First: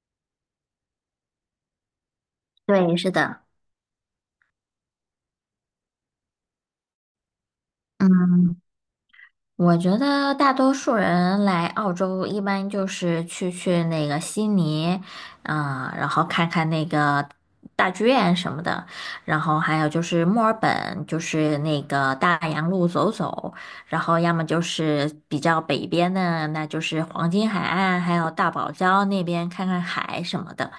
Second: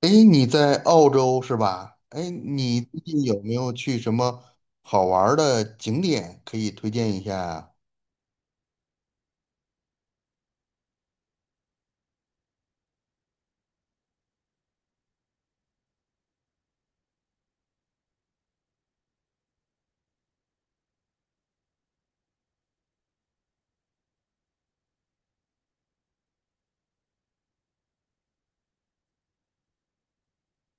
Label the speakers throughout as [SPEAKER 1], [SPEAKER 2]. [SPEAKER 1] 诶，你在澳洲是吧？诶，你
[SPEAKER 2] 对，
[SPEAKER 1] 最
[SPEAKER 2] 是
[SPEAKER 1] 近有
[SPEAKER 2] 的，
[SPEAKER 1] 没有去什么好玩儿的景点可以推荐一下呀？
[SPEAKER 2] 嗯，我觉得大多数人来澳洲一般就是去那个悉尼，然后看看那个大剧院什么的，然后还有就是墨尔本，就是那个大洋路走走，然后要么就是比较北边的，那就是黄金海岸，还有大堡礁那边看看海什么的。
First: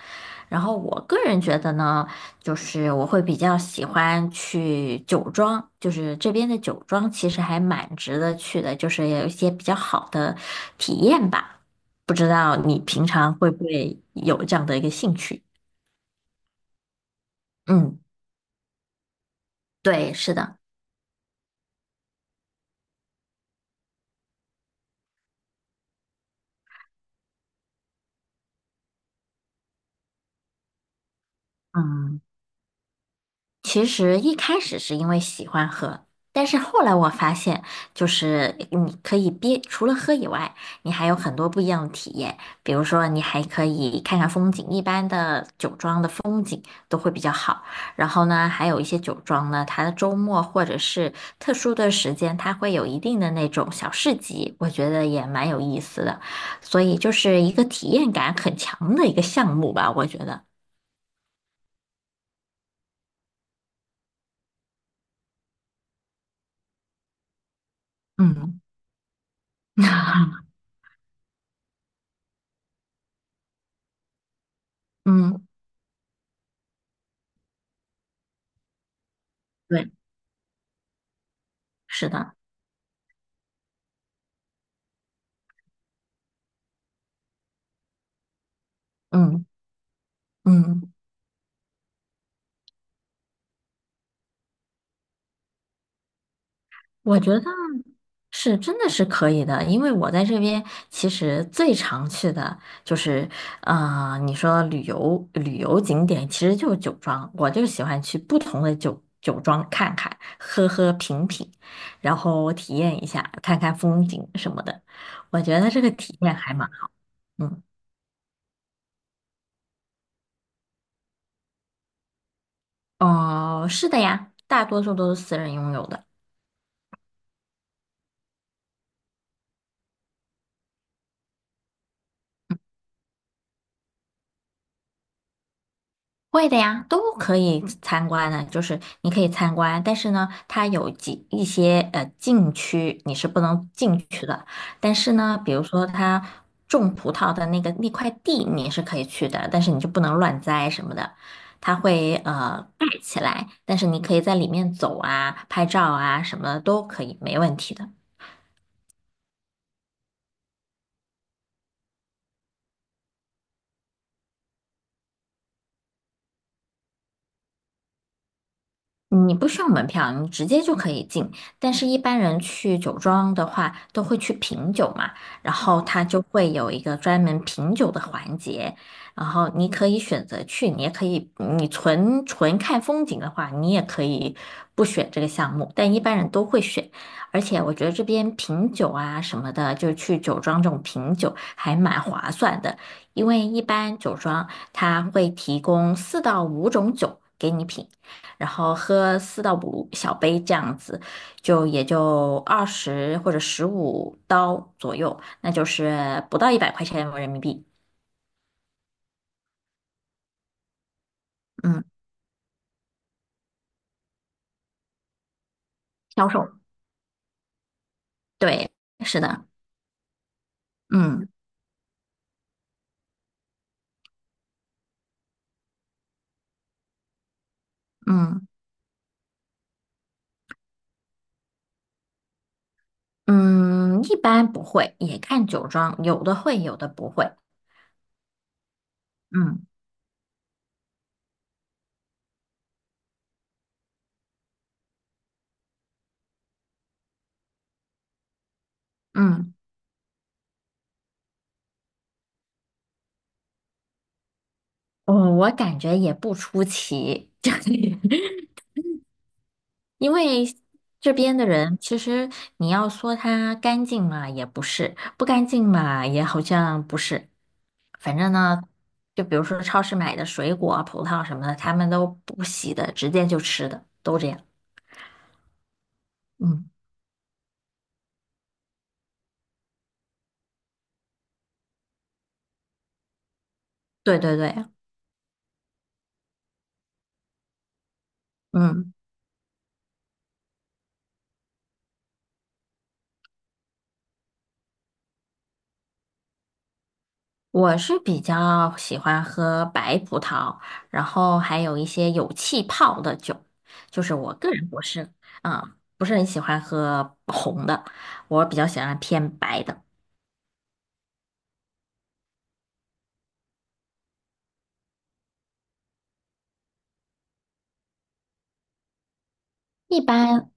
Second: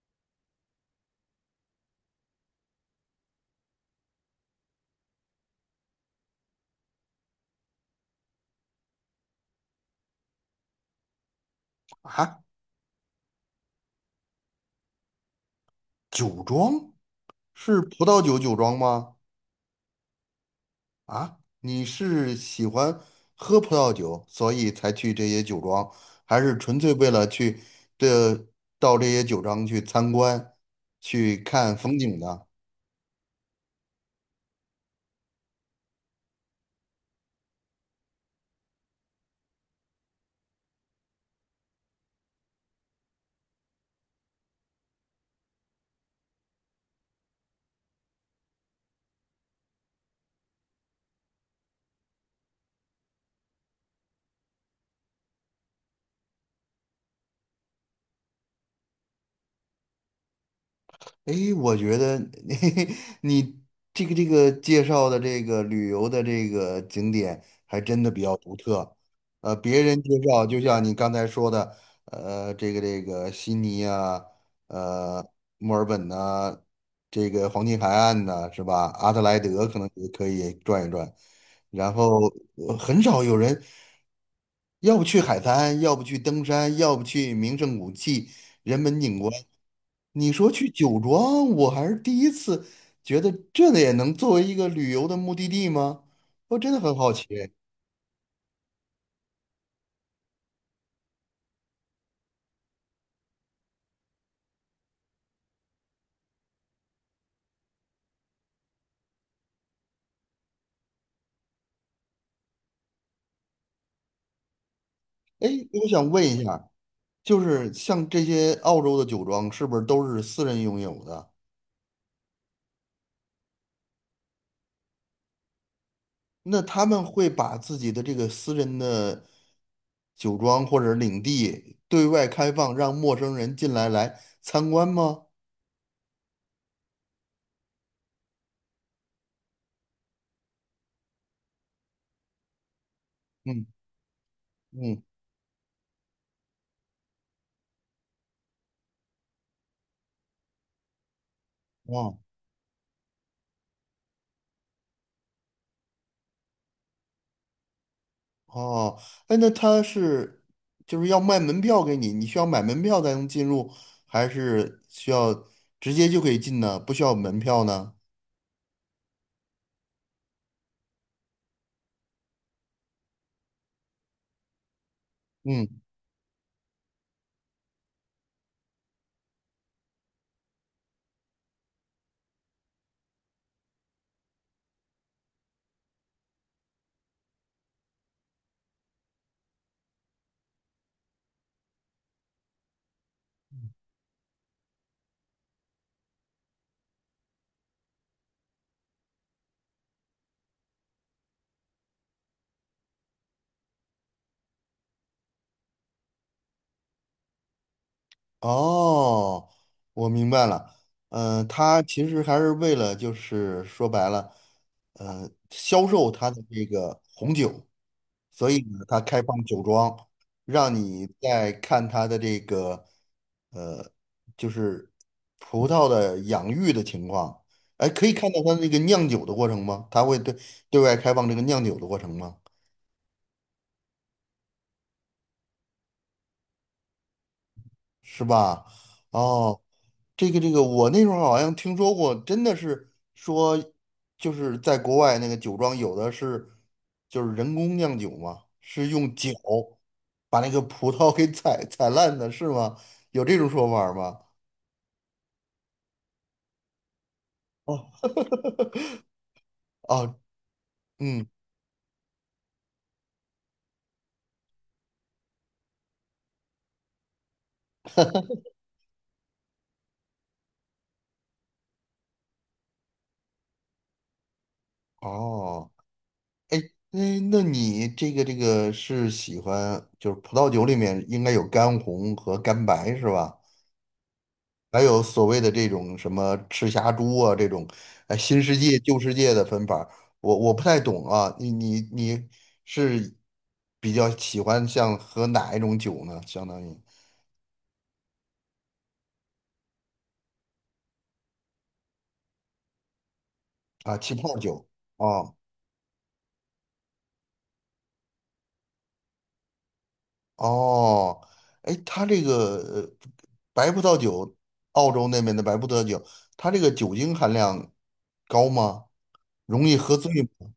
[SPEAKER 2] 然后我个人觉得呢。就是我会比较喜欢去酒庄，就是这边的酒庄其实还蛮值得去的，就是有一些比较好的体验吧。不知
[SPEAKER 1] 啊，
[SPEAKER 2] 道你平常会不会有这样的一个兴趣？
[SPEAKER 1] 酒庄是
[SPEAKER 2] 嗯，
[SPEAKER 1] 葡萄酒庄吗？
[SPEAKER 2] 对，是的。
[SPEAKER 1] 啊，你是喜欢喝葡萄酒，所以才去这些酒庄，还是纯粹为了去这到这些酒庄去参观、去看风景
[SPEAKER 2] 嗯。
[SPEAKER 1] 呢？
[SPEAKER 2] 其实一开始是因为喜欢喝，但是后来我发现，就是你可以除了喝以外，你还有很多不一样的体验。比如说，你还可以看看风景，一般的酒庄的风景都会比较好。然后呢，还有一些酒庄呢，它的周末或者是特殊的时间，它会有一定的那种小市集，我觉得也蛮有意思的。所以就是一个体验感很强的一个项目吧，我觉得。
[SPEAKER 1] 诶，我觉得 你这个介绍的这个旅游的这个景点还真的比较独
[SPEAKER 2] 嗯
[SPEAKER 1] 特。别人介绍就像你刚才说的，这个悉尼啊，呃，
[SPEAKER 2] 嗯，
[SPEAKER 1] 墨尔本呐、这个黄金海岸呐，是吧？阿德莱德可能
[SPEAKER 2] 对，
[SPEAKER 1] 也可以转一转，然
[SPEAKER 2] 是
[SPEAKER 1] 后
[SPEAKER 2] 的，
[SPEAKER 1] 很少有人要不去海滩，要不去登山，要不去名胜古迹，人文景观。
[SPEAKER 2] 嗯。
[SPEAKER 1] 你说去
[SPEAKER 2] 嗯
[SPEAKER 1] 酒庄，我还是第一次觉得这也能作为一个旅游的目的地吗？我真的很好
[SPEAKER 2] 我
[SPEAKER 1] 奇。
[SPEAKER 2] 觉得是真的是可以的，因为我在这边其实最常去的就是，你说旅游景点其实就是酒庄，我就喜欢去不同的酒庄看看，喝喝品品，然后体验一下，看看风景什么的。我
[SPEAKER 1] 哎，
[SPEAKER 2] 觉得这
[SPEAKER 1] 我
[SPEAKER 2] 个
[SPEAKER 1] 想
[SPEAKER 2] 体
[SPEAKER 1] 问
[SPEAKER 2] 验
[SPEAKER 1] 一
[SPEAKER 2] 还蛮
[SPEAKER 1] 下，
[SPEAKER 2] 好。
[SPEAKER 1] 就
[SPEAKER 2] 嗯，
[SPEAKER 1] 是像这些澳洲的酒庄，是不是都是私人拥有的？
[SPEAKER 2] 哦，是的呀，大多数都是私人拥有的。
[SPEAKER 1] 那他们会把自己的这个私人的酒庄或者领地对外开放，让陌生人进来来参观吗？
[SPEAKER 2] 会的呀，都可以嗯参观的，就是你可以参观，但是呢，它有一些禁区你是不
[SPEAKER 1] 嗯
[SPEAKER 2] 能进去的，但
[SPEAKER 1] 嗯。
[SPEAKER 2] 是呢，比如说它种葡萄的那个那块地你是可以去的，但是你就不能乱栽什么的，它会
[SPEAKER 1] 啊。
[SPEAKER 2] 盖起来，但是你可以在里面走啊、拍照啊什么的都可以，没问题的。
[SPEAKER 1] 哦，哎，那他是就是要卖门票给你，你需要买门票才能进入，还是需要直接就可以进呢？不需要门票呢？
[SPEAKER 2] 你不需要门票，你直接就可以进。但是，一般人去酒庄的话，都会去品酒嘛，然
[SPEAKER 1] 嗯，
[SPEAKER 2] 后他就会有一个专门品酒的环节，然后你可以选择去，你也可以，你纯看风景的话，你也可以不选这个项目，但一般人都会选。而且，我觉得这边品酒啊什么的，就是去酒庄这种品酒还蛮划算的，因为一般酒庄它会提供4到5种酒给你品。然后喝4到5小杯这样子，就也就20或者15刀左右，那就是不到100块钱人民币。
[SPEAKER 1] 哦，我明白了。嗯、他
[SPEAKER 2] 嗯，
[SPEAKER 1] 其实还是为了就是说白了，销售
[SPEAKER 2] 销
[SPEAKER 1] 他的
[SPEAKER 2] 售，
[SPEAKER 1] 这个红酒。所以
[SPEAKER 2] 对，
[SPEAKER 1] 呢，他
[SPEAKER 2] 是
[SPEAKER 1] 开放
[SPEAKER 2] 的，
[SPEAKER 1] 酒庄，让你
[SPEAKER 2] 嗯
[SPEAKER 1] 在看他的这个呃，就是葡萄的养育的情况。哎，可以看到
[SPEAKER 2] 嗯
[SPEAKER 1] 他那个酿酒的过程吗？他会对外开放这个酿酒的过程吗？
[SPEAKER 2] 嗯，一般不会，也看酒庄，有的会，有的不会。
[SPEAKER 1] 是吧？哦，
[SPEAKER 2] 嗯
[SPEAKER 1] 这个这个，我那时候好像听说过，真的是说，就是在国外那个酒庄有的是，就是人工酿酒嘛，是用脚
[SPEAKER 2] 嗯，
[SPEAKER 1] 把那个葡萄给踩烂的，是吗？有这种说法儿吗？
[SPEAKER 2] 我感觉也不出奇，就是
[SPEAKER 1] 哦，
[SPEAKER 2] 因
[SPEAKER 1] 哦，
[SPEAKER 2] 为这
[SPEAKER 1] 嗯，
[SPEAKER 2] 边的人，其实你要说他干净嘛，也不是；不干净嘛，也好像不是。反正呢，就比如说超市买的水果啊、葡萄什么的，他们都不洗的，直接就吃的，都这样。
[SPEAKER 1] 哦，
[SPEAKER 2] 嗯，
[SPEAKER 1] 那你这个是喜欢，就是葡萄酒里面应该有干红和干白是吧？
[SPEAKER 2] 对对对，
[SPEAKER 1] 还有所谓的这种什么赤霞珠啊，这种哎新世界
[SPEAKER 2] 嗯，
[SPEAKER 1] 旧世界的分法儿我不太懂啊。你是比较喜欢像喝哪一种酒呢？相当于
[SPEAKER 2] 我是比较喜欢喝白葡萄，然后还有一些有气泡的酒，
[SPEAKER 1] 啊
[SPEAKER 2] 就是
[SPEAKER 1] 气
[SPEAKER 2] 我
[SPEAKER 1] 泡
[SPEAKER 2] 个
[SPEAKER 1] 酒
[SPEAKER 2] 人不是，
[SPEAKER 1] 啊，
[SPEAKER 2] 不是很喜欢喝红的，我比较喜欢偏白的。
[SPEAKER 1] 哦，哎，它这个白葡萄酒，澳洲那边的白葡萄酒，它这个酒精含量高吗？容易喝
[SPEAKER 2] 一
[SPEAKER 1] 醉
[SPEAKER 2] 般
[SPEAKER 1] 吗？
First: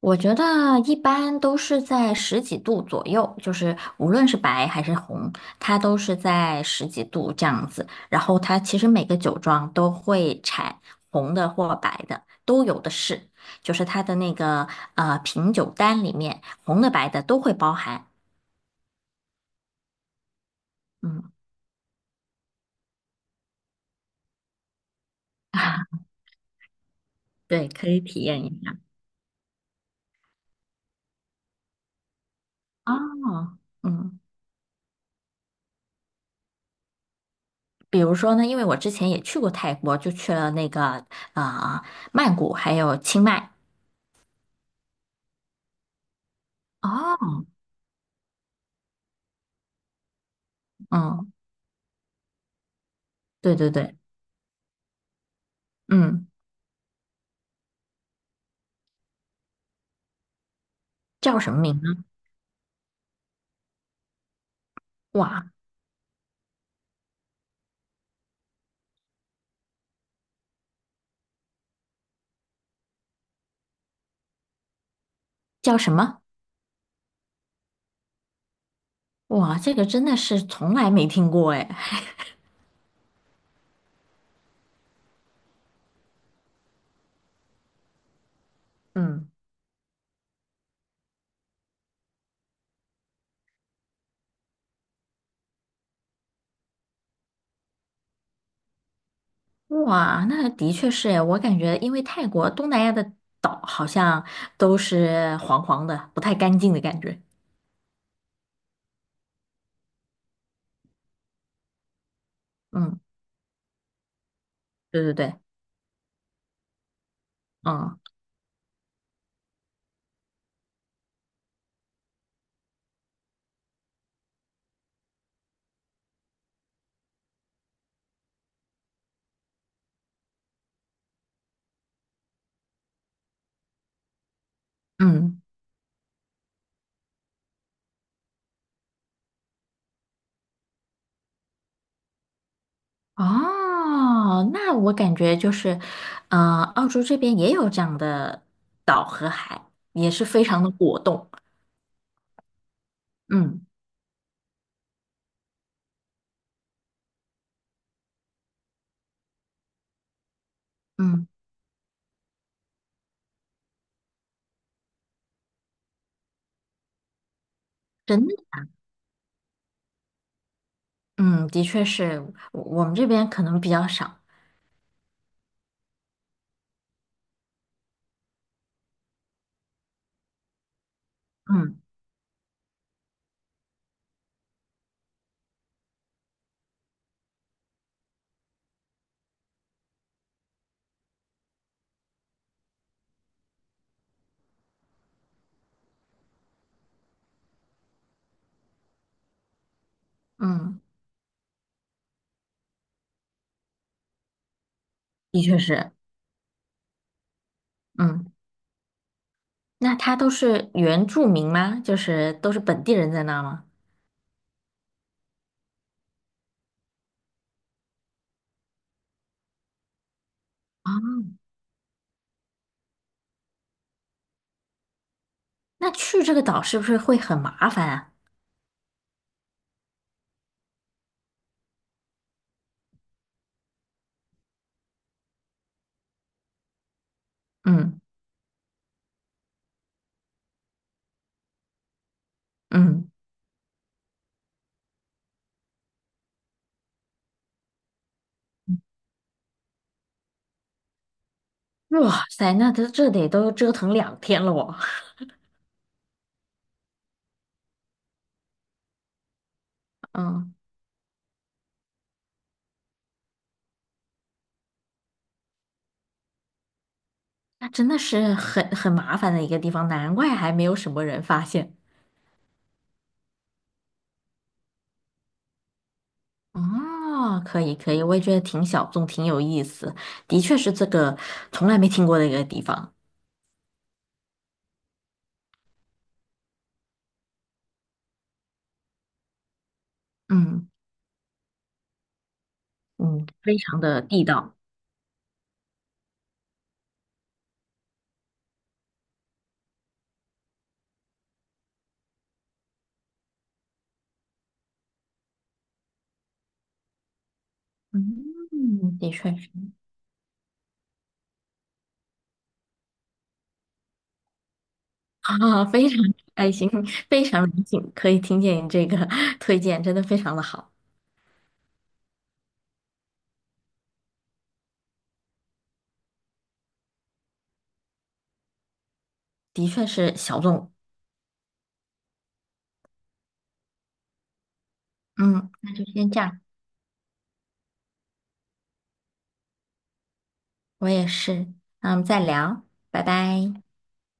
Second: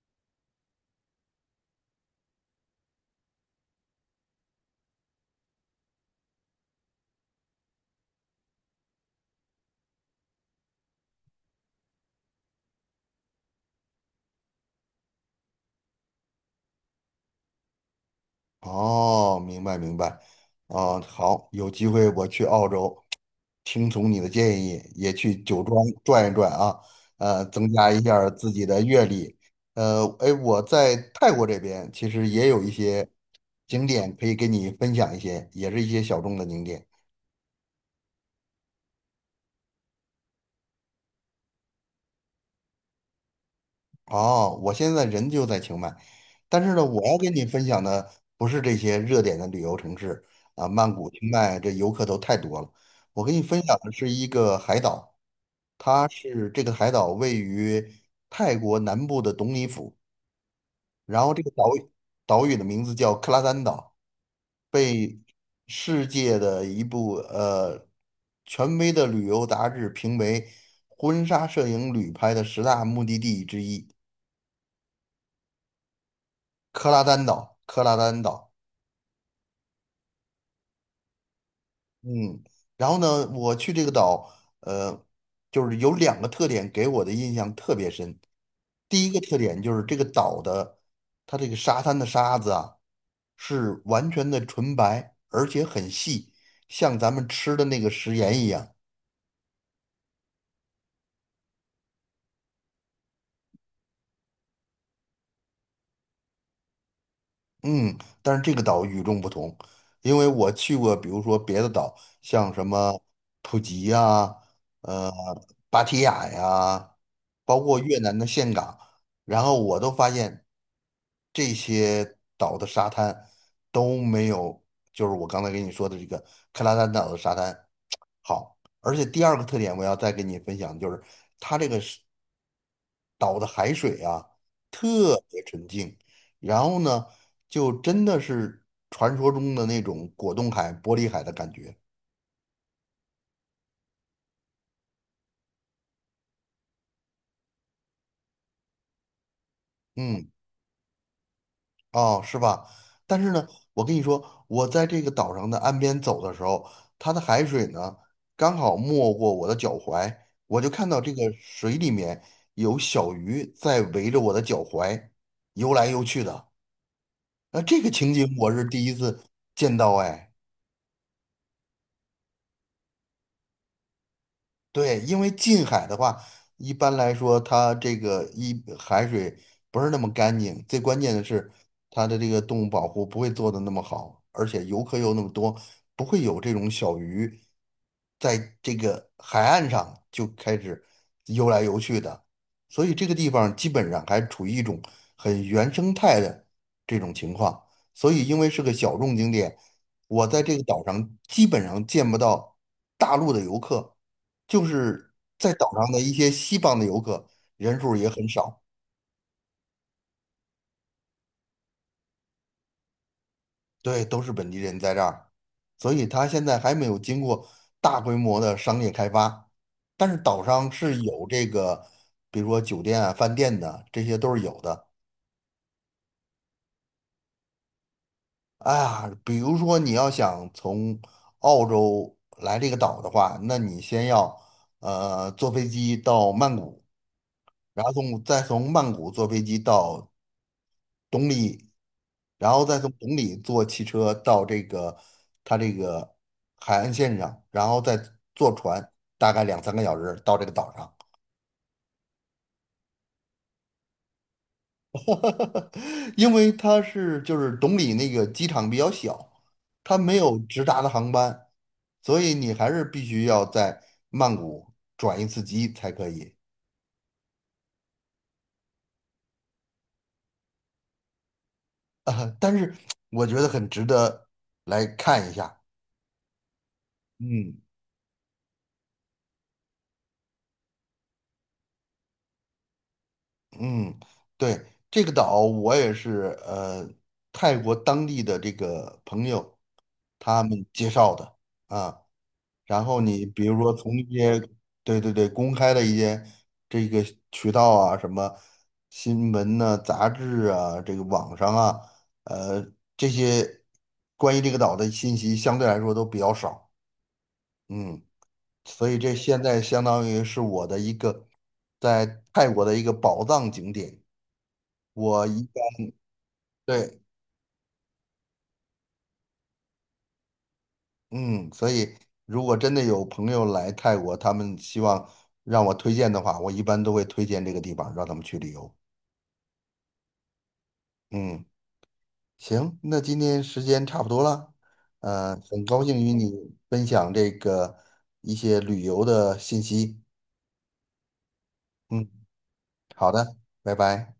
[SPEAKER 2] 我觉得一般都是在十几度左右，就是无论是白还是红，它都是在十几度这样子。然后它其实每个酒庄都会产红的或白的，都有的是，就是它的那个品酒单里面，红的白的都会包含。
[SPEAKER 1] 哦，明白明白。啊，
[SPEAKER 2] 嗯
[SPEAKER 1] 好，有机会我去澳洲，听从你的建议，也去酒庄 转一转啊，
[SPEAKER 2] 对，
[SPEAKER 1] 增
[SPEAKER 2] 可
[SPEAKER 1] 加
[SPEAKER 2] 以
[SPEAKER 1] 一下
[SPEAKER 2] 体
[SPEAKER 1] 儿
[SPEAKER 2] 验一
[SPEAKER 1] 自己
[SPEAKER 2] 下。
[SPEAKER 1] 的阅历。哎，我在泰国这边其实也有一些
[SPEAKER 2] 哦，
[SPEAKER 1] 景点
[SPEAKER 2] 嗯，
[SPEAKER 1] 可以给你分享一些，也是一些小众的景点。
[SPEAKER 2] 比如说呢，因为我之前也去过泰国，就去了那个啊、呃曼谷还有清迈。
[SPEAKER 1] 哦，我现在人就在清迈，但是呢，我要跟
[SPEAKER 2] 哦，
[SPEAKER 1] 你分享的不是这些热点的旅游城市啊，曼谷、
[SPEAKER 2] 嗯。
[SPEAKER 1] 清迈这游客都太多了。我跟你
[SPEAKER 2] 对
[SPEAKER 1] 分
[SPEAKER 2] 对
[SPEAKER 1] 享的
[SPEAKER 2] 对，
[SPEAKER 1] 是一个海岛，它
[SPEAKER 2] 嗯，
[SPEAKER 1] 是这个海岛位于泰国南部的董里府，然后
[SPEAKER 2] 叫
[SPEAKER 1] 这个
[SPEAKER 2] 什么
[SPEAKER 1] 岛
[SPEAKER 2] 名
[SPEAKER 1] 屿
[SPEAKER 2] 呢？
[SPEAKER 1] 岛屿的名字叫克拉丹岛，
[SPEAKER 2] 哇，
[SPEAKER 1] 世界的一部权威的旅游杂志评为婚纱摄影旅拍的十大目的地之一，
[SPEAKER 2] 叫什么？
[SPEAKER 1] 克拉丹岛，克拉丹岛。
[SPEAKER 2] 哇，这个真的是从来没听过哎。
[SPEAKER 1] 嗯，然后呢，我去这个岛，呃，就是有两个特点给我的印象特别深。第一个
[SPEAKER 2] 嗯，
[SPEAKER 1] 特点就是这个岛的，它这个沙滩的沙子啊，是完全的纯白，而且很细，像咱们吃的那个食盐一样。
[SPEAKER 2] 哇，那的确是哎，我感觉因为泰国东南亚的岛好像都是黄黄的，不太干净的感觉。
[SPEAKER 1] 嗯，但是这个岛与众不同，因为我去过，比如说别的岛，像什
[SPEAKER 2] 嗯，
[SPEAKER 1] 么普吉呀、
[SPEAKER 2] 对
[SPEAKER 1] 呃，
[SPEAKER 2] 对对，
[SPEAKER 1] 芭提雅呀，包括越
[SPEAKER 2] 嗯
[SPEAKER 1] 南的岘港，然后我都发现这些岛的沙滩都没有，就是我刚才跟你说的这个克拉丹岛的沙滩好。而且第二个特点，我要再跟你分享，就是它这个岛的海水啊特
[SPEAKER 2] 嗯，
[SPEAKER 1] 别纯净，然后呢，就真的是传说中的那种果冻海、玻璃海的感觉。
[SPEAKER 2] 哦，那我感觉就是，呃，澳洲这边也有这样的岛和海，也是
[SPEAKER 1] 嗯，
[SPEAKER 2] 非常的果冻。
[SPEAKER 1] 哦，是吧？但是呢，
[SPEAKER 2] 嗯
[SPEAKER 1] 我跟你说，我在这个岛上的岸边走的时候，它的海水呢刚好没过我的脚踝，我就看到这个
[SPEAKER 2] 嗯。
[SPEAKER 1] 水里面有小鱼在围着我的脚踝游来游去的。那这个情景
[SPEAKER 2] 真的
[SPEAKER 1] 我是第一次见到，哎。
[SPEAKER 2] 嗯，的确是，我们这边可能比较少。
[SPEAKER 1] 对，因为近海的话，一般来说，它这个海水不是那么干净，最关键的是
[SPEAKER 2] 嗯
[SPEAKER 1] 它的这个动物保护不会做的那么好，而且游客又那么多，不会有这种小鱼在这个海岸上就开始游来游去的，所以这个地方基本上还处于一种很原生态的这种情况，所以因为是个小众景点，我在这个
[SPEAKER 2] 嗯，
[SPEAKER 1] 岛上基本上见不到大陆的游客。就是
[SPEAKER 2] 的
[SPEAKER 1] 在
[SPEAKER 2] 确
[SPEAKER 1] 岛上
[SPEAKER 2] 是。
[SPEAKER 1] 的一些西方的游客人数儿也很
[SPEAKER 2] 嗯，
[SPEAKER 1] 少。
[SPEAKER 2] 那他都是原住民吗？就是都是本地人在那儿吗？
[SPEAKER 1] 对，都是本地人在这儿，所以它现在还没有经过大规模的商业开发，但是岛上是有这个，比如说酒店啊、饭店的，这些都是有的。
[SPEAKER 2] 那去这个岛是不是会很麻烦啊？
[SPEAKER 1] 哎呀，比如说你要想从澳洲来这个岛的话，那你先要坐飞机到曼谷，然后
[SPEAKER 2] 嗯
[SPEAKER 1] 再从曼谷坐飞机到然后再从崇
[SPEAKER 2] 嗯，
[SPEAKER 1] 礼坐汽车到这个它这个海岸线上，然后再坐船，大概两三个小时到这个岛上。
[SPEAKER 2] 哇塞，那这得都折腾2天了我。
[SPEAKER 1] 因为它是就是崇礼那个机场比较小，它 没有
[SPEAKER 2] 嗯，
[SPEAKER 1] 直达的航班，所以你还是必须要在曼谷转一次机才可以。
[SPEAKER 2] 那真的是很麻烦的一个地方，难怪还没有什么人发现。
[SPEAKER 1] 但是我觉得很值得来看一下。
[SPEAKER 2] 哦，
[SPEAKER 1] 嗯。
[SPEAKER 2] 可以可以，我也觉得挺小众，挺有意思，的确是这个从来没听过的一个地方。
[SPEAKER 1] 嗯，对，这个岛我也是呃，泰国当地的这个朋友他们
[SPEAKER 2] 嗯。
[SPEAKER 1] 介绍的啊。然后你
[SPEAKER 2] 嗯
[SPEAKER 1] 比
[SPEAKER 2] 非
[SPEAKER 1] 如说
[SPEAKER 2] 常
[SPEAKER 1] 从
[SPEAKER 2] 的
[SPEAKER 1] 一
[SPEAKER 2] 地
[SPEAKER 1] 些
[SPEAKER 2] 道。
[SPEAKER 1] 对对对公开的一些这个渠道啊，什么新闻呐、杂志啊、这个网上啊，呃，这些关于这个岛的信息相对来说都比较少。嗯，所以
[SPEAKER 2] 嗯，的
[SPEAKER 1] 这
[SPEAKER 2] 确
[SPEAKER 1] 现
[SPEAKER 2] 是，
[SPEAKER 1] 在相当于是我的一个在泰国的一个宝藏景点。我一
[SPEAKER 2] 啊，非常开心，
[SPEAKER 1] 对，
[SPEAKER 2] 非常荣幸可以听见你这个 推荐，真的非常的好，
[SPEAKER 1] 嗯，所以如果真的有朋友来泰国，他们希望让我推荐的话，我一般都会推荐这个地方让他们去旅游。
[SPEAKER 2] 的确是小众。
[SPEAKER 1] 嗯，行，那今天时间差不多了，
[SPEAKER 2] 嗯，
[SPEAKER 1] 很
[SPEAKER 2] 那
[SPEAKER 1] 高
[SPEAKER 2] 就
[SPEAKER 1] 兴
[SPEAKER 2] 先
[SPEAKER 1] 与
[SPEAKER 2] 这
[SPEAKER 1] 你
[SPEAKER 2] 样，
[SPEAKER 1] 分享这个一些旅游的信息。
[SPEAKER 2] 我也是。那我们
[SPEAKER 1] 嗯，
[SPEAKER 2] 再聊，拜
[SPEAKER 1] 好的，
[SPEAKER 2] 拜。
[SPEAKER 1] 拜拜。